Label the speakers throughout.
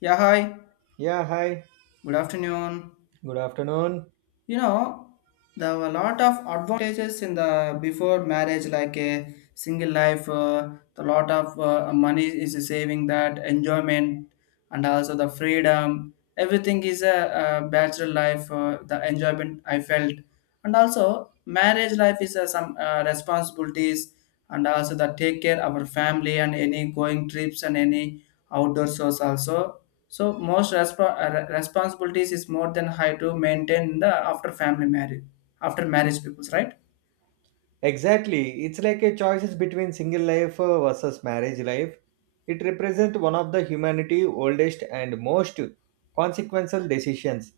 Speaker 1: Yeah, hi.
Speaker 2: Yeah, hi.
Speaker 1: Good afternoon.
Speaker 2: Good afternoon.
Speaker 1: You know, there were a lot of advantages in the before marriage, like a single life. The lot of money is saving that enjoyment, and also the freedom. Everything is a bachelor life. The enjoyment I felt, and also marriage life is some responsibilities, and also the take care our family and any going trips and any outdoor shows also, so responsibilities is more than high to maintain the after family marriage after marriage peoples, right?
Speaker 2: Exactly. It's like a choices between single life versus marriage life. It represents one of the humanity oldest and most consequential decisions.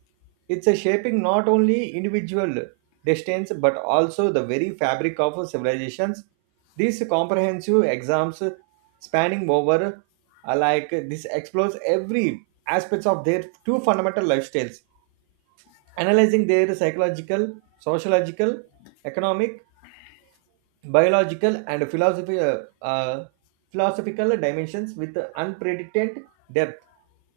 Speaker 2: It's a shaping not only individual destinies but also the very fabric of civilizations. These comprehensive exams spanning over like this explores every aspects of their two fundamental lifestyles, analyzing their psychological, sociological, economic, biological and philosophy, philosophical dimensions with unprecedented depth,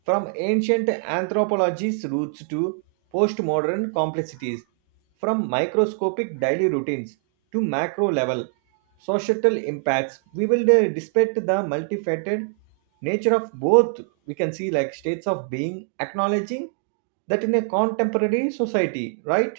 Speaker 2: from ancient anthropology's roots to postmodern complexities, from microscopic daily routines to macro level societal impacts. We will, despite the multifaceted nature of both. We can see like states of being, acknowledging that in a contemporary society, right?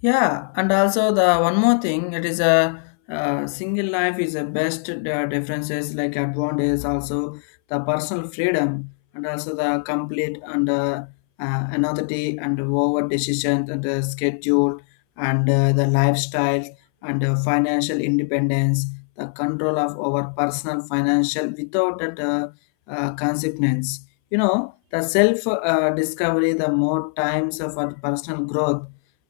Speaker 1: Yeah, and also the one more thing, it is a single life is the best differences like advantage also, the personal freedom, and also the complete and anonymity and over decision and the schedule and the lifestyle and financial independence, the control of our personal financial without that consequence. You know, the self discovery, the more times of our personal growth,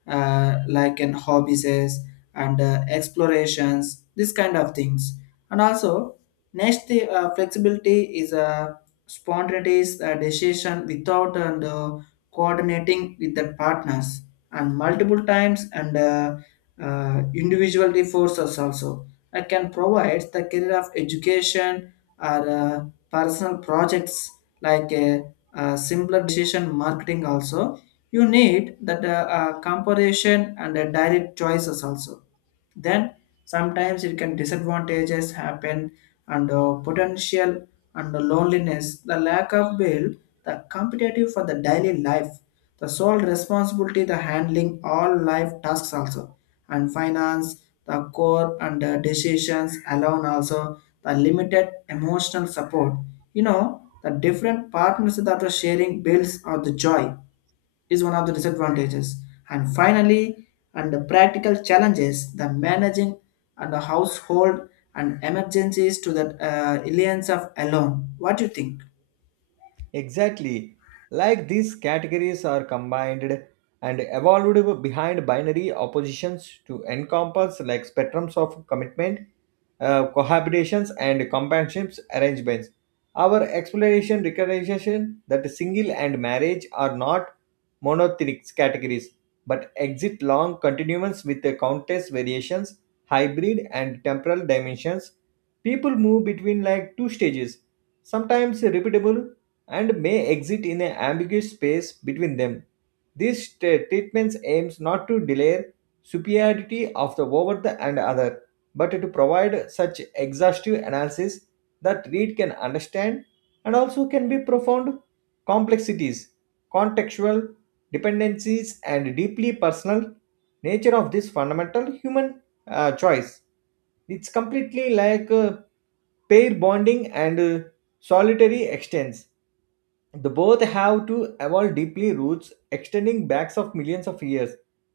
Speaker 1: like in hobbies and explorations, this kind of things. And also, next the flexibility is a spontaneous decision without and coordinating with the partners and multiple times and individual resources also. I can provide the career of education or personal projects like a simpler decision marketing also, you need that comparison and direct choices also. Then sometimes it can disadvantages happen and potential and the loneliness, the lack of build, the competitive for the daily life, the sole responsibility, the handling all life tasks also, and finance, the core and the decisions alone, also the limited emotional support. You know, the different partners that are sharing bills or the joy is one of the disadvantages. And finally, and the practical challenges, the managing and the household and emergencies to the alliance of alone. What do you think?
Speaker 2: Exactly. Like these categories are combined and evolved behind binary oppositions to encompass like spectrums of commitment, cohabitations, and companionships arrangements. Our exploration recognition that single and marriage are not monotheistic categories but exit long continuums with the countless variations, hybrid and temporal dimensions. People move between like two stages, sometimes repeatable, and may exist in an ambiguous space between them. This treatment aims not to delay superiority of the over the and other, but to provide such exhaustive analysis that read can understand and also can be profound complexities, contextual dependencies, and deeply personal nature of this fundamental human choice. It's completely like, pair bonding and, solitary extents the both have to evolve deeply roots extending backs of millions of years.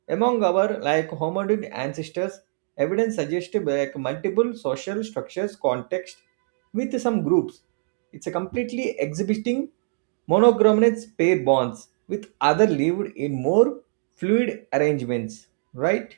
Speaker 2: Among our like hominid ancestors, evidence suggests like multiple social structures context with some groups. It's a completely exhibiting monochrominate pair bonds with other lived in more fluid arrangements, right?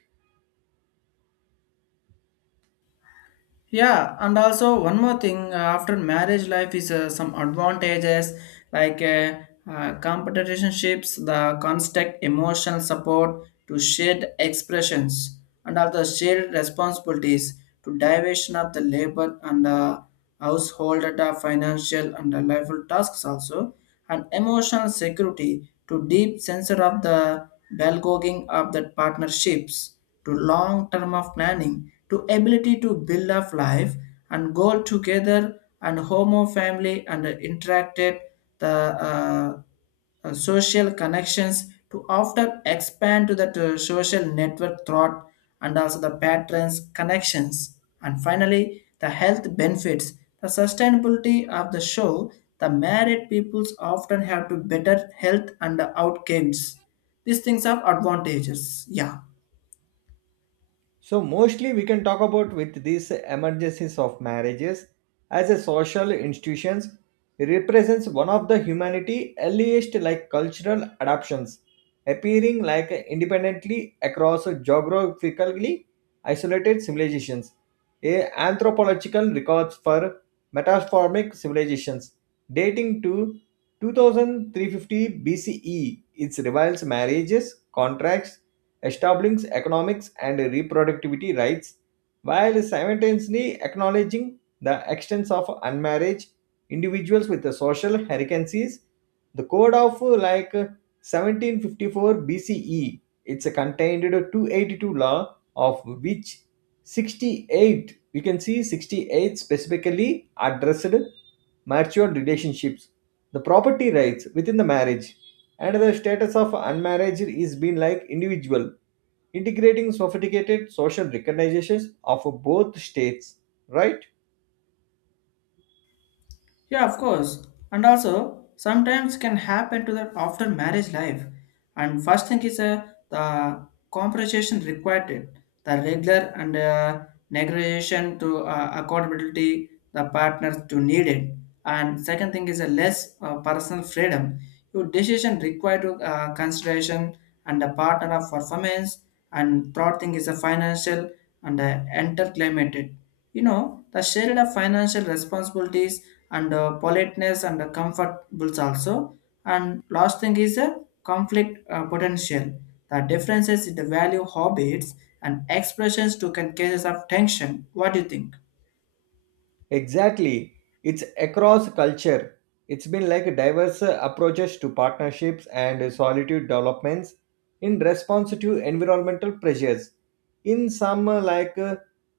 Speaker 1: Yeah, and also one more thing, after marriage life is some advantages like competitionships, the construct emotional support to shared expressions, and also shared responsibilities to division of the labor and household data, financial and lifestyle tasks also, and emotional security to deep sensor of the belgogging of the partnerships to long term of planning to ability to build of life and goal together and homo family and interacted the uh, social connections to often expand to that social network thought, and also the patterns connections, and finally the health benefits, the sustainability of the show, the married peoples often have to better health and outcomes. These things are advantages, yeah.
Speaker 2: So mostly we can talk about with these emergencies of marriages as a social institutions represents one of the humanity earliest like cultural adoptions, appearing like independently across geographically isolated civilizations. A Anthropological records for metaformic civilizations dating to 2350 BCE. It reveals marriages contracts establishing economics and reproductivity rights, while simultaneously acknowledging the extents of unmarried individuals with the social hierarchies. The code of, like, 1754 BCE, it's a contained 282 law of which 68, we can see 68 specifically addressed marital relationships, the property rights within the marriage, and the status of unmarried is been like individual, integrating sophisticated social recognitions of both states, right?
Speaker 1: Yeah, of course. And also, sometimes can happen to that after marriage life. And first thing is the compensation required, it, the regular and negotiation to accountability the partners to need it. And second thing is a less personal freedom. Your decision required to consideration and the partner of performance. And third thing is a financial and entertainment. You know, the shared of financial responsibilities and politeness and comfortables also. And last thing is a conflict potential. The differences in the value, habits, and expressions to can cases of tension. What do you think?
Speaker 2: Exactly. It's across culture. It's been like diverse approaches to partnerships and solitude developments in response to environmental pressures. In some, like, uh,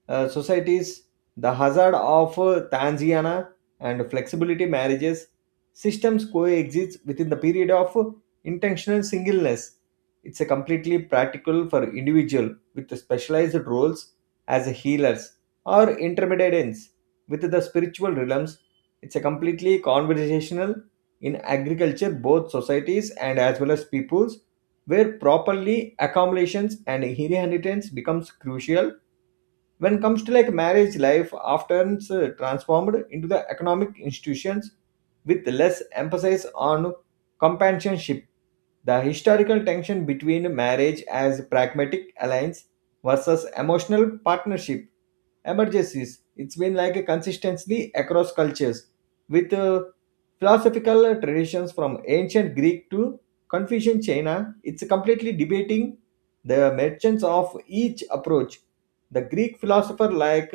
Speaker 2: uh, societies, the hazard of, Tanziana and flexibility marriages systems coexist within the period of, intentional singleness. It's a completely practical for individual with specialized roles as healers or intermediates with the spiritual realms. It's a completely conversational in agriculture, both societies and as well as peoples, where properly accumulations and inheritance becomes crucial. When it comes to like marriage life, often transformed into the economic institutions with less emphasis on companionship. The historical tension between marriage as pragmatic alliance versus emotional partnership emergencies, it's been like a consistency across cultures, with philosophical traditions from ancient Greek to Confucian China. It's completely debating the merchants of each approach. The Greek philosopher, like,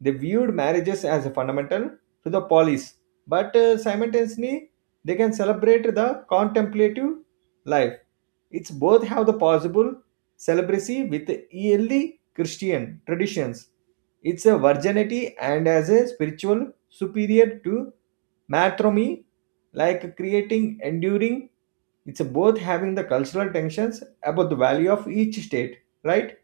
Speaker 2: they viewed marriages as a fundamental to the polis, but simultaneously they can celebrate the contemplative life. It's both have the possible celibacy with early Christian traditions. It's a virginity and as a spiritual superior to matrimony, like creating enduring. It's both having the cultural tensions about the value of each state, right?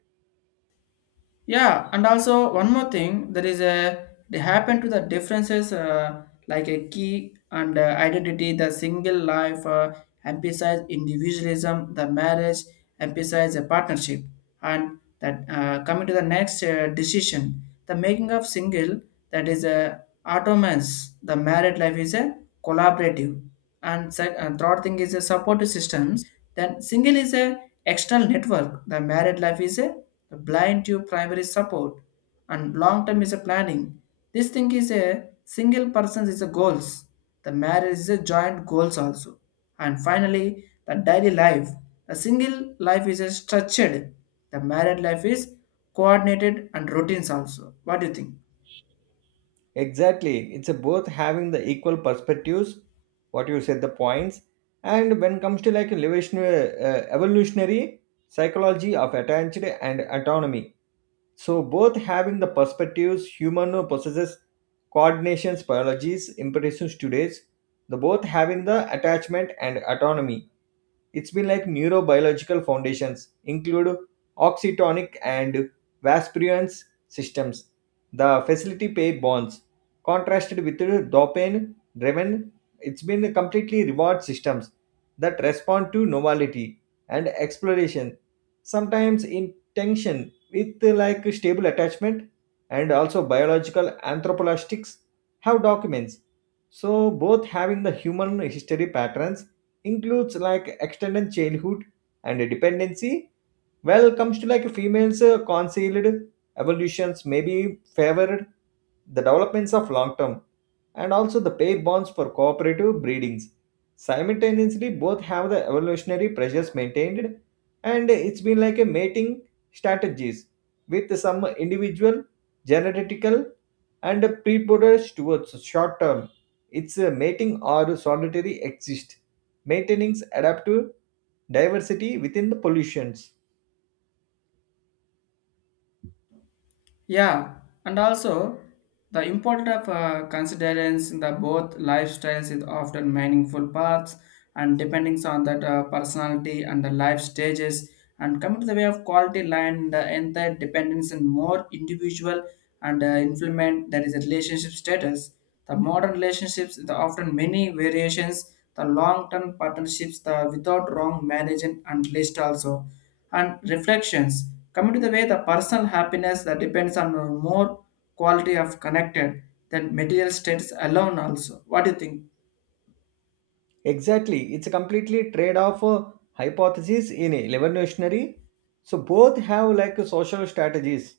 Speaker 1: Yeah, and also one more thing, there is a they happen to the differences like a key and identity, the single life emphasize individualism, the marriage emphasize a partnership, and that coming to the next decision, the making of single that is a autonomous, the married life is a collaborative, and third thing is a support systems, then single is a external network, the married life is a blind to primary support, and long term is a planning, this thing is a single person is a goals, the marriage is a joint goals also, and finally the daily life, the single life is a structured, the married life is coordinated and routines also. What do you think?
Speaker 2: Exactly. It's a both having the equal perspectives, what you said, the points, and when comes to like evolutionary psychology of attachment and autonomy. So both having the perspectives, human possesses coordinations, biologies, impressions today's, the both having the attachment and autonomy. It's been like neurobiological foundations include oxytonic and vasprions systems. The facility pay bonds contrasted with dopamine driven. It's been completely reward systems that respond to novelty and exploration, sometimes in tension with like stable attachment, and also biological anthropologists have documents. So both having the human history patterns includes like extended childhood and dependency. Well comes to like females, concealed evolutions may be favored the developments of long term, and also the pair bonds for cooperative breedings. Simultaneously, both have the evolutionary pressures maintained, and it's been like a mating strategies with some individual genetical and predators towards short term. It's a mating or solitary exist, maintaining adaptive diversity within the pollutions.
Speaker 1: Yeah, and also the importance of considerance in the both lifestyles is often meaningful paths and depending on that personality and the life stages, and coming to the way of quality line the entire dependence and more individual and influence that is a relationship status. The modern relationships the often many variations, the long-term partnerships the without wrong management and list also, and reflections, coming to the way the personal happiness that depends on more quality of connected than material states alone also. What do you think?
Speaker 2: Exactly. It's a completely trade-off hypothesis in evolutionary. So both have like social strategies,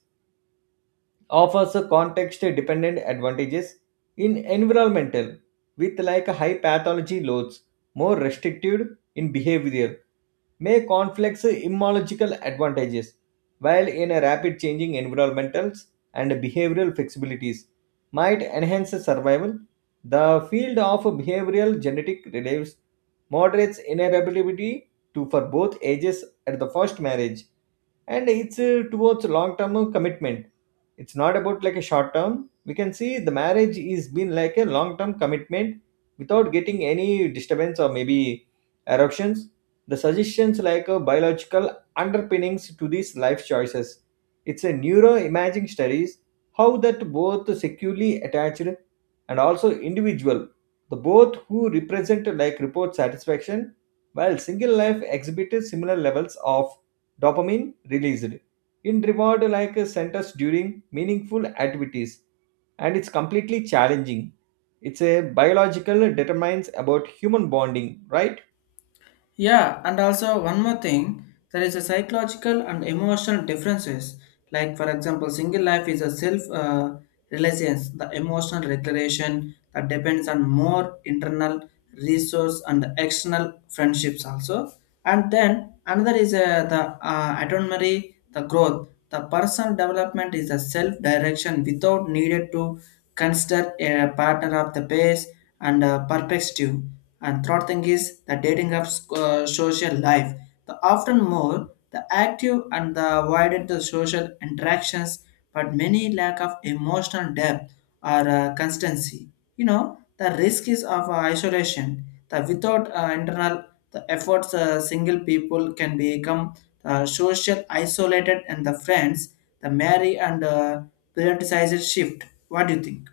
Speaker 2: offers a context-dependent advantages in environmental with like high pathology loads, more restricted in behavior, may conflicts immunological advantages, while in a rapid changing environmentals and behavioral flexibilities might enhance survival. The field of behavioral genetic relatives moderates inheritability to for both ages at the first marriage, and it's towards long term commitment. It's not about like a short term. We can see the marriage is been like a long term commitment without getting any disturbance, or maybe eruptions. The suggestions like a biological underpinnings to these life choices. It's a neuroimaging studies how that both securely attached, and also individual, the both who represent like report satisfaction, while single life exhibited similar levels of dopamine released in reward like centers during meaningful activities, and it's completely challenging. It's a biological determines about human bonding, right?
Speaker 1: Yeah, and also one more thing, there is a psychological and emotional differences. Like for example, single life is a self reliance, the emotional regulation that depends on more internal resource and external friendships also. And then another is the autonomy, the growth, the personal development is a self direction without needed to consider a partner of the base and perspective, and third thing is the dating apps social life. The often more the active and the widened the social interactions, but many lack of emotional depth or constancy. You know the risk is of isolation. The without internal the efforts, single people can become social isolated, and the friends, the marry and prioritized shift. What do you think?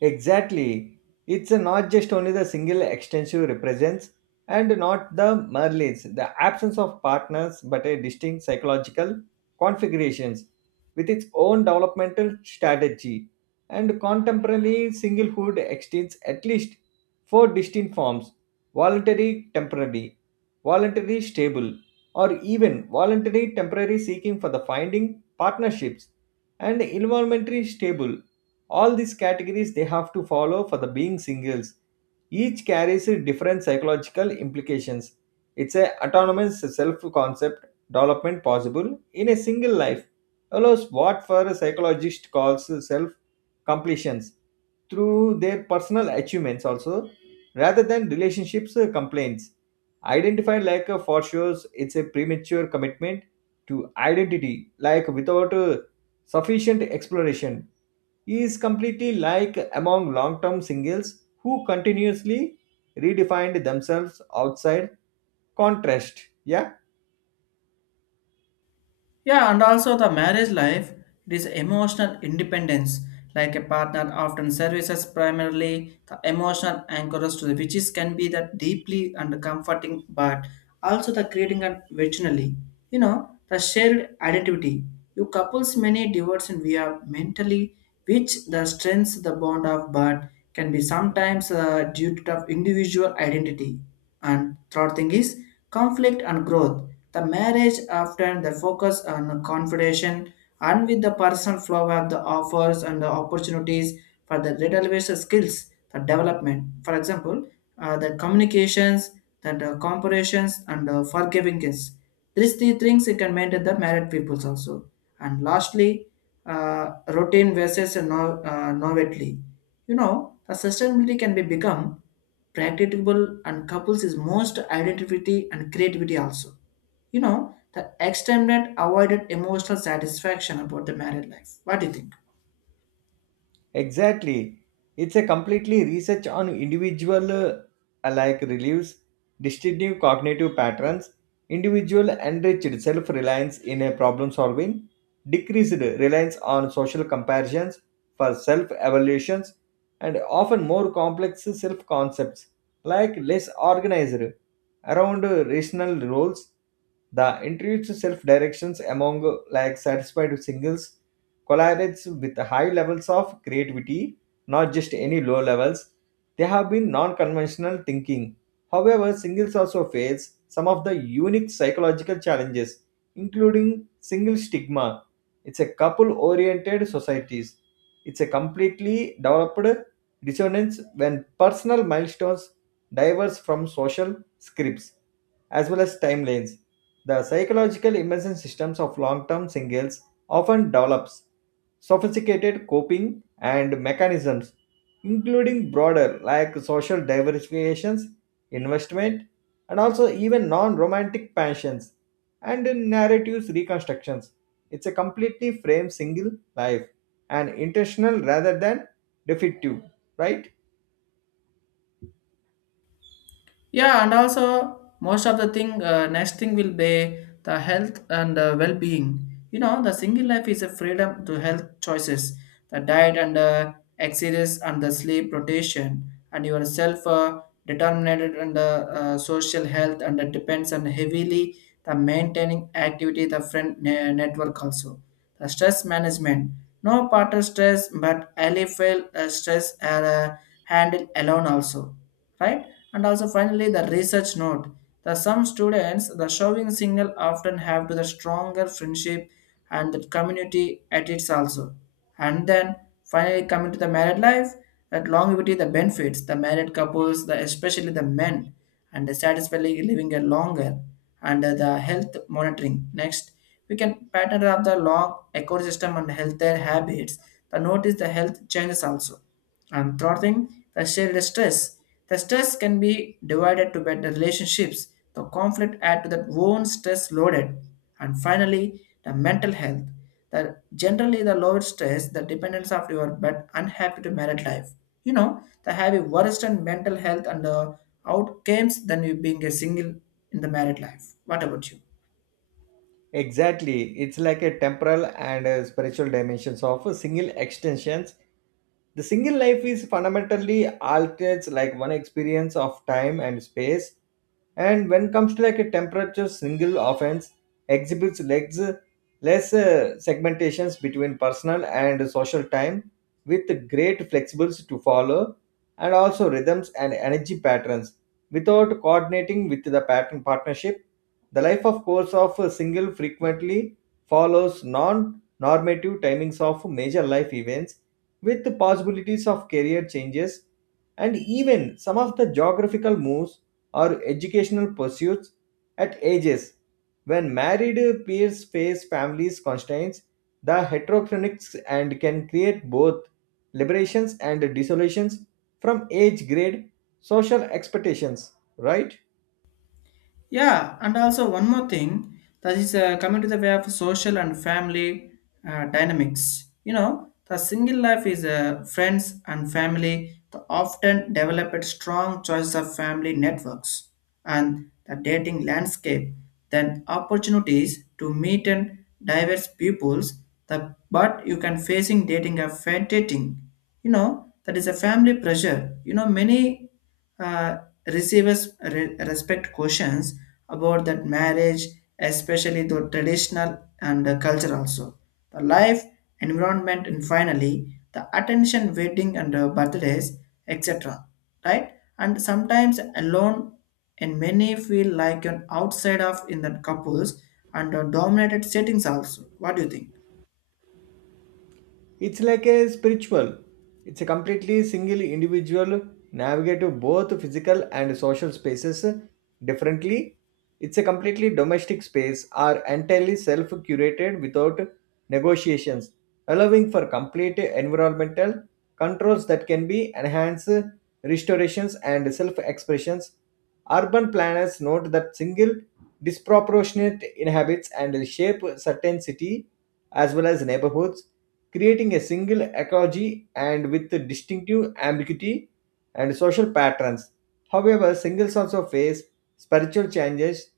Speaker 2: Exactly. It's not just only the single extensive represents and not the merlins, the absence of partners, but a distinct psychological configurations with its own developmental strategy. And contemporary singlehood extends at least four distinct forms: voluntary, temporary; voluntary, stable; or even voluntary, temporary seeking for the finding partnerships; and involuntary, stable. All these categories they have to follow for the being singles. Each carries a different psychological implications. It's a autonomous self concept development possible in a single life allows what for a psychologist calls self completions through their personal achievements also, rather than relationships, complaints identified like a for shows. It's a premature commitment to identity like, without sufficient exploration. He is completely like among long term singles who continuously redefined themselves outside contrast. Yeah.
Speaker 1: Yeah, and also the marriage life, it is emotional independence, like a partner often services primarily the emotional anchors to the which can be that deeply and comforting, but also the creating and originally, you know, the shared identity. You couples many divorce and we are mentally, which the strengths the bond of, but can be sometimes due to the individual identity, and third thing is conflict and growth. The marriage often the focus on confrontation and with the personal flow of the offers and the opportunities for the relevant skills, the development. For example, the communications, that comparisons and forgivingness. These three things you can maintain the married peoples also. And lastly, routine versus no, novelty. You know, the sustainability can be become practicable and couples is most identity and creativity also. You know, the extended avoided emotional satisfaction about the married life. What do you think?
Speaker 2: Exactly. It's a completely research on individual, alike reliefs, distinctive cognitive patterns, individual enriched self reliance in a problem solving, decreased reliance on social comparisons for self evaluations, and often more complex self concepts like less organized around, rational roles. The introduced self directions among, like satisfied singles collaborates with high levels of creativity, not just any low levels. They have been non conventional thinking. However, singles also face some of the unique psychological challenges, including single stigma. It's a couple oriented societies. It's a completely developed dissonance when personal milestones diverge from social scripts as well as timelines. The psychological immersion systems of long term singles often develops sophisticated coping and mechanisms, including broader like social diversifications, investment, and also even non-romantic passions and narratives reconstructions. It's a completely framed single life and intentional rather than defective, right?
Speaker 1: Yeah, and also most of the thing, next thing will be the health and well-being. You know, the single life is a freedom to health choices, the diet and exercise and the sleep rotation and your self determined and social health, and it depends on heavily the maintaining activity the network also, the stress management, no partner stress but I feel stress are handled alone also, right? And also finally the research note. The some students, the showing signal often have to the stronger friendship and the community at its also. And then finally coming to the married life, that longevity, the benefits, the married couples, the especially the men and satisfyingly living a longer and the health monitoring. Next, we can pattern up the long ecosystem and healthier habits. The notice the health changes also. And third thing, the shared stress. The stress can be divided to better relationships. The conflict add to that own stress loaded. And finally, the mental health. The generally the lower stress, the dependence of your but unhappy to married life. You know, the have a worse than mental health and outcomes than you being a single in the married life. What about you?
Speaker 2: Exactly. It's like a temporal and a spiritual dimensions of a single extensions. The single life is fundamentally altered, like one experience of time and space. And when comes to like a temperature, single offense exhibits legs, less segmentations between personal and social time, with great flexibles to follow, and also rhythms and energy patterns without coordinating with the pattern partnership. The life of course of a single frequently follows non-normative timings of major life events, with the possibilities of career changes, and even some of the geographical moves or educational pursuits at ages when married peers face families constraints. The heterochronics and can create both liberations and desolations from age grade social expectations, right?
Speaker 1: Yeah, and also one more thing that is coming to the way of social and family dynamics. You know, the single life is friends and family the often developed strong choice of family networks, and the dating landscape, then opportunities to meet and diverse peoples. The but you can facing dating a fair dating. You know that is a family pressure. You know many uh, respect questions about that marriage, especially the traditional and culture also. The life, environment, and finally the attention, wedding and birthdays, etc. Right? And sometimes alone, and many feel like an outside of in the couples and dominated settings also. What do you think?
Speaker 2: It's like a spiritual. It's a completely single individual navigate both physical and social spaces differently. It's a completely domestic space are entirely self-curated without negotiations, allowing for complete environmental controls that can be enhanced restorations and self-expressions. Urban planners note that single disproportionate inhabits and shape certain city as well as neighborhoods, creating a single ecology and with distinctive ambiguity and social patterns. However, singles also face spiritual changes,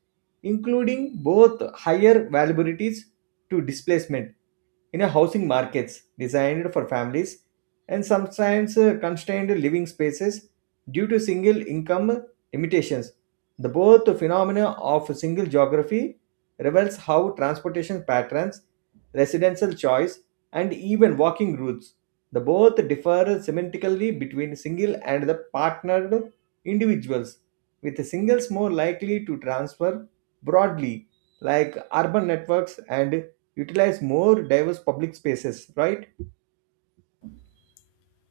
Speaker 2: including both higher vulnerabilities to displacement in a housing markets designed for families, and sometimes constrained living spaces due to single income limitations. The both phenomena of single geography reveals how transportation patterns, residential choice, and even walking routes, the both differ semantically between single and the partnered individuals, with singles more likely to transfer broadly, like urban networks and utilize more diverse public spaces, right?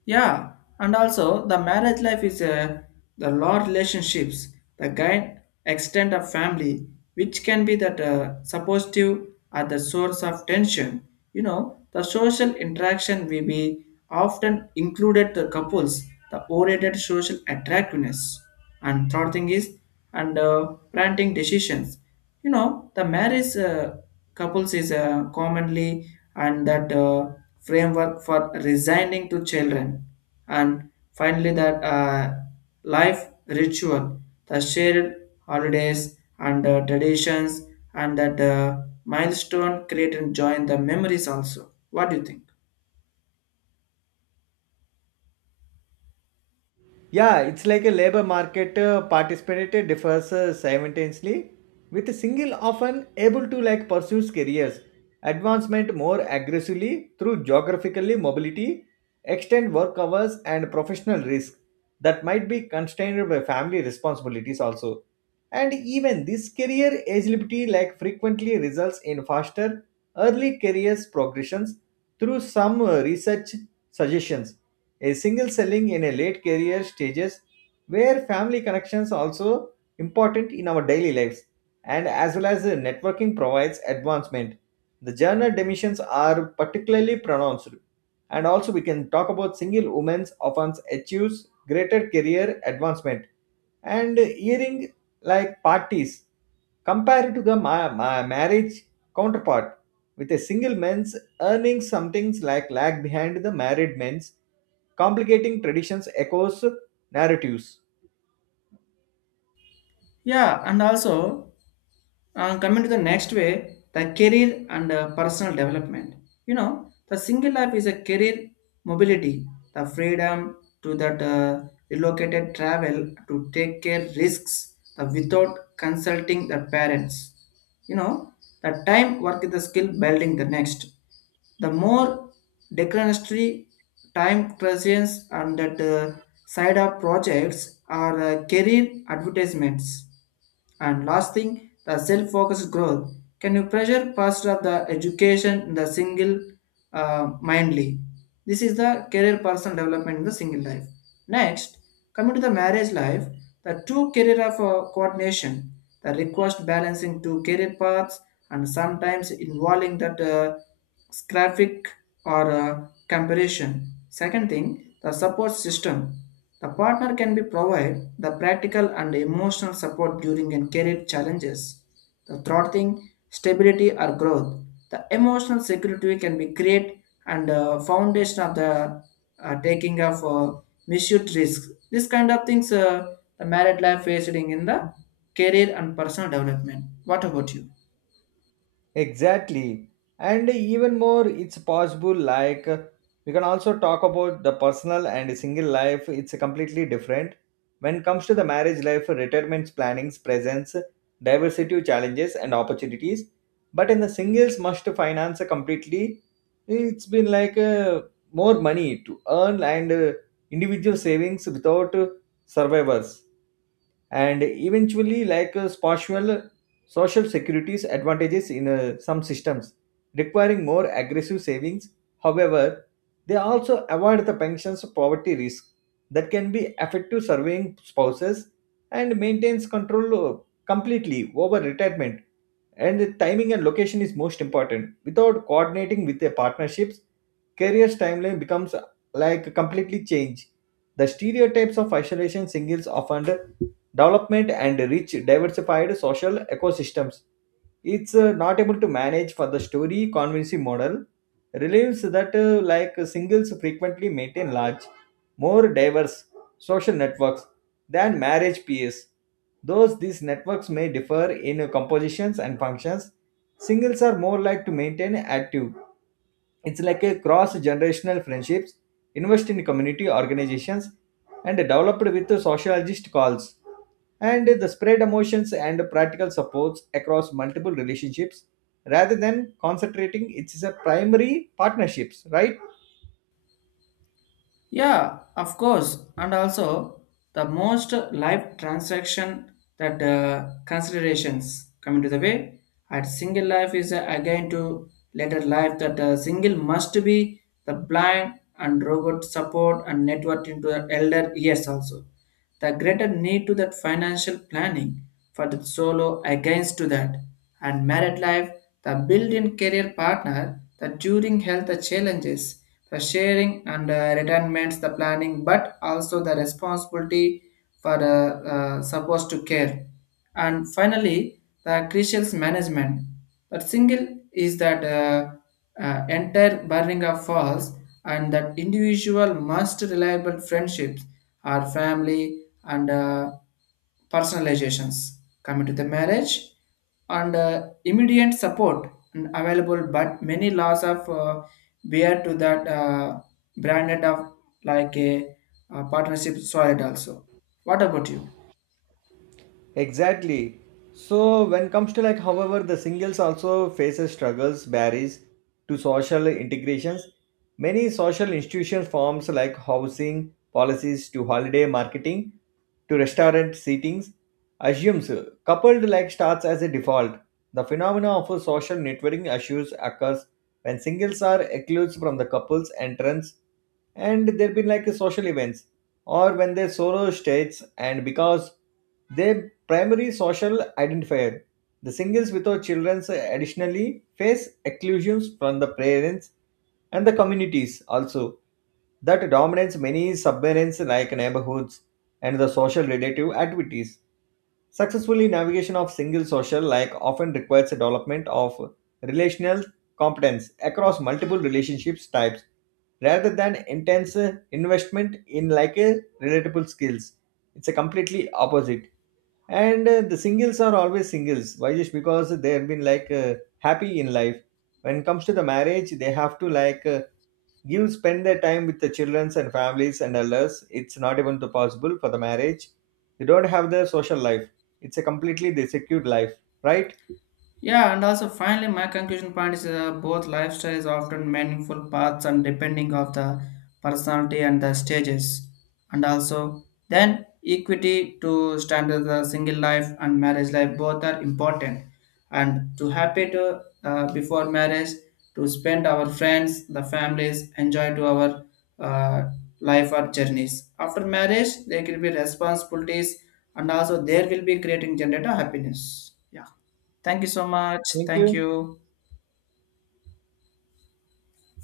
Speaker 1: Yeah, and also the marriage life is the law relationships, the guide extent of family, which can be that suppositive at the source of tension. You know, the social interaction will be often included the couples, the oriented social attractiveness. And third thing is, and planting decisions. You know, the marriage couples is commonly and that framework for resigning to children, and finally that life ritual, the shared holidays and traditions and that milestone create and join the memories also. What do you think?
Speaker 2: Yeah, it's like a labor market participant differs simultaneously, with a single often able to like pursue careers advancement more aggressively through geographically mobility, extend work hours and professional risk that might be constrained by family responsibilities also. And even this career agility like frequently results in faster early careers progressions, through some research suggestions a single selling in a late career stages where family connections also important in our daily lives, and as well as networking provides advancement. The gender dimensions are particularly pronounced, and also we can talk about single women often achieves greater career advancement and hearing like parties compared to the marriage counterpart, with a single man's earning something like lag behind the married men's. Complicating traditions echoes narratives.
Speaker 1: Yeah, and also coming to the next way, the career and personal development. You know, the single life is a career mobility, the freedom to that relocated travel to take care risks the without consulting the parents. You know, the time work is the skill building the next. The more declinatory time presence and that side of projects are career advertisements, and last thing, the self-focused growth. Can you pressure past of the education in the single mindly? This is the career personal development in the single life. Next, coming to the marriage life, the two career of coordination, the request balancing two career paths and sometimes involving that graphic or comparison. Second thing, the support system. The partner can be provide the practical and emotional support during and career challenges, the throttling, stability or growth. The emotional security can be create and foundation of the taking of misused risks. This kind of things the married life facing in the career and personal development. What about you?
Speaker 2: Exactly. And even more, it's possible, like, we can also talk about the personal and single life. It's completely different. When it comes to the marriage life, retirement plannings presents diversity challenges and opportunities. But in the singles must finance completely, it's been like more money to earn and individual savings without survivors. And eventually like spatial social security's advantages in some systems, requiring more aggressive savings. However, they also avoid the pensions poverty risk that can be effective surveying spouses, and maintains control completely over retirement. And the timing and location is most important without coordinating with a partnerships career's timeline becomes like completely changed. The stereotypes of isolation singles often development and rich diversified social ecosystems. It's not able to manage for the story convincing model relieves that like singles frequently maintain large, more diverse social networks than marriage peers. Those these networks may differ in compositions and functions, singles are more like to maintain active. It's like a cross-generational friendships, invest in community organizations, and developed with sociologist calls. And the spread emotions and practical supports across multiple relationships rather than concentrating it's a primary partnerships, right?
Speaker 1: Yeah, of course. And also, the most life transaction that considerations coming to the way at single life is again to later life that single must be the blind and robot support and network into the elder yes also, the greater need to that financial planning for the solo against to that, and married life the built-in career partner the during health challenges the sharing and retirements the planning, but also the responsibility for supposed to care. And finally, the crucial management. That single is that entire burning of falls and that individual must reliable friendships or family and personalizations, coming to the marriage and immediate support and available but many laws of bear to that branded of like a partnership solid also. What about you?
Speaker 2: Exactly. So when comes to like, however, the singles also faces struggles barriers to social integrations. Many social institution forms like housing policies, to holiday marketing, to restaurant seatings, assumes coupled like starts as a default. The phenomena of a social networking issues occurs when singles are excluded from the couple's entrance, and there been like a social events, or when they solo states and because they primary social identifier. The singles without children additionally face exclusions from the parents and the communities also that dominates many submarines like neighborhoods and the social relative activities. Successfully navigation of single social like often requires a development of relational competence across multiple relationships types, rather than intense investment in like a relatable skills. It's a completely opposite, and the singles are always singles why, just because they have been like happy in life. When it comes to the marriage, they have to like give spend their time with the childrens and families and others. It's not even too possible for the marriage. They don't have their social life. It's a completely they secured life, right?
Speaker 1: Yeah, and also finally, my conclusion point is both lifestyles often meaningful paths and depending of the personality and the stages, and also then equity to standard the single life and marriage life both are important, and to happy to before marriage to spend our friends, the families, enjoy to our uh, life or journeys. After marriage, there will be responsibilities, and also there will be creating generate a happiness. Yeah. Thank you so much.
Speaker 2: Thank
Speaker 1: Thank
Speaker 2: you.
Speaker 1: you.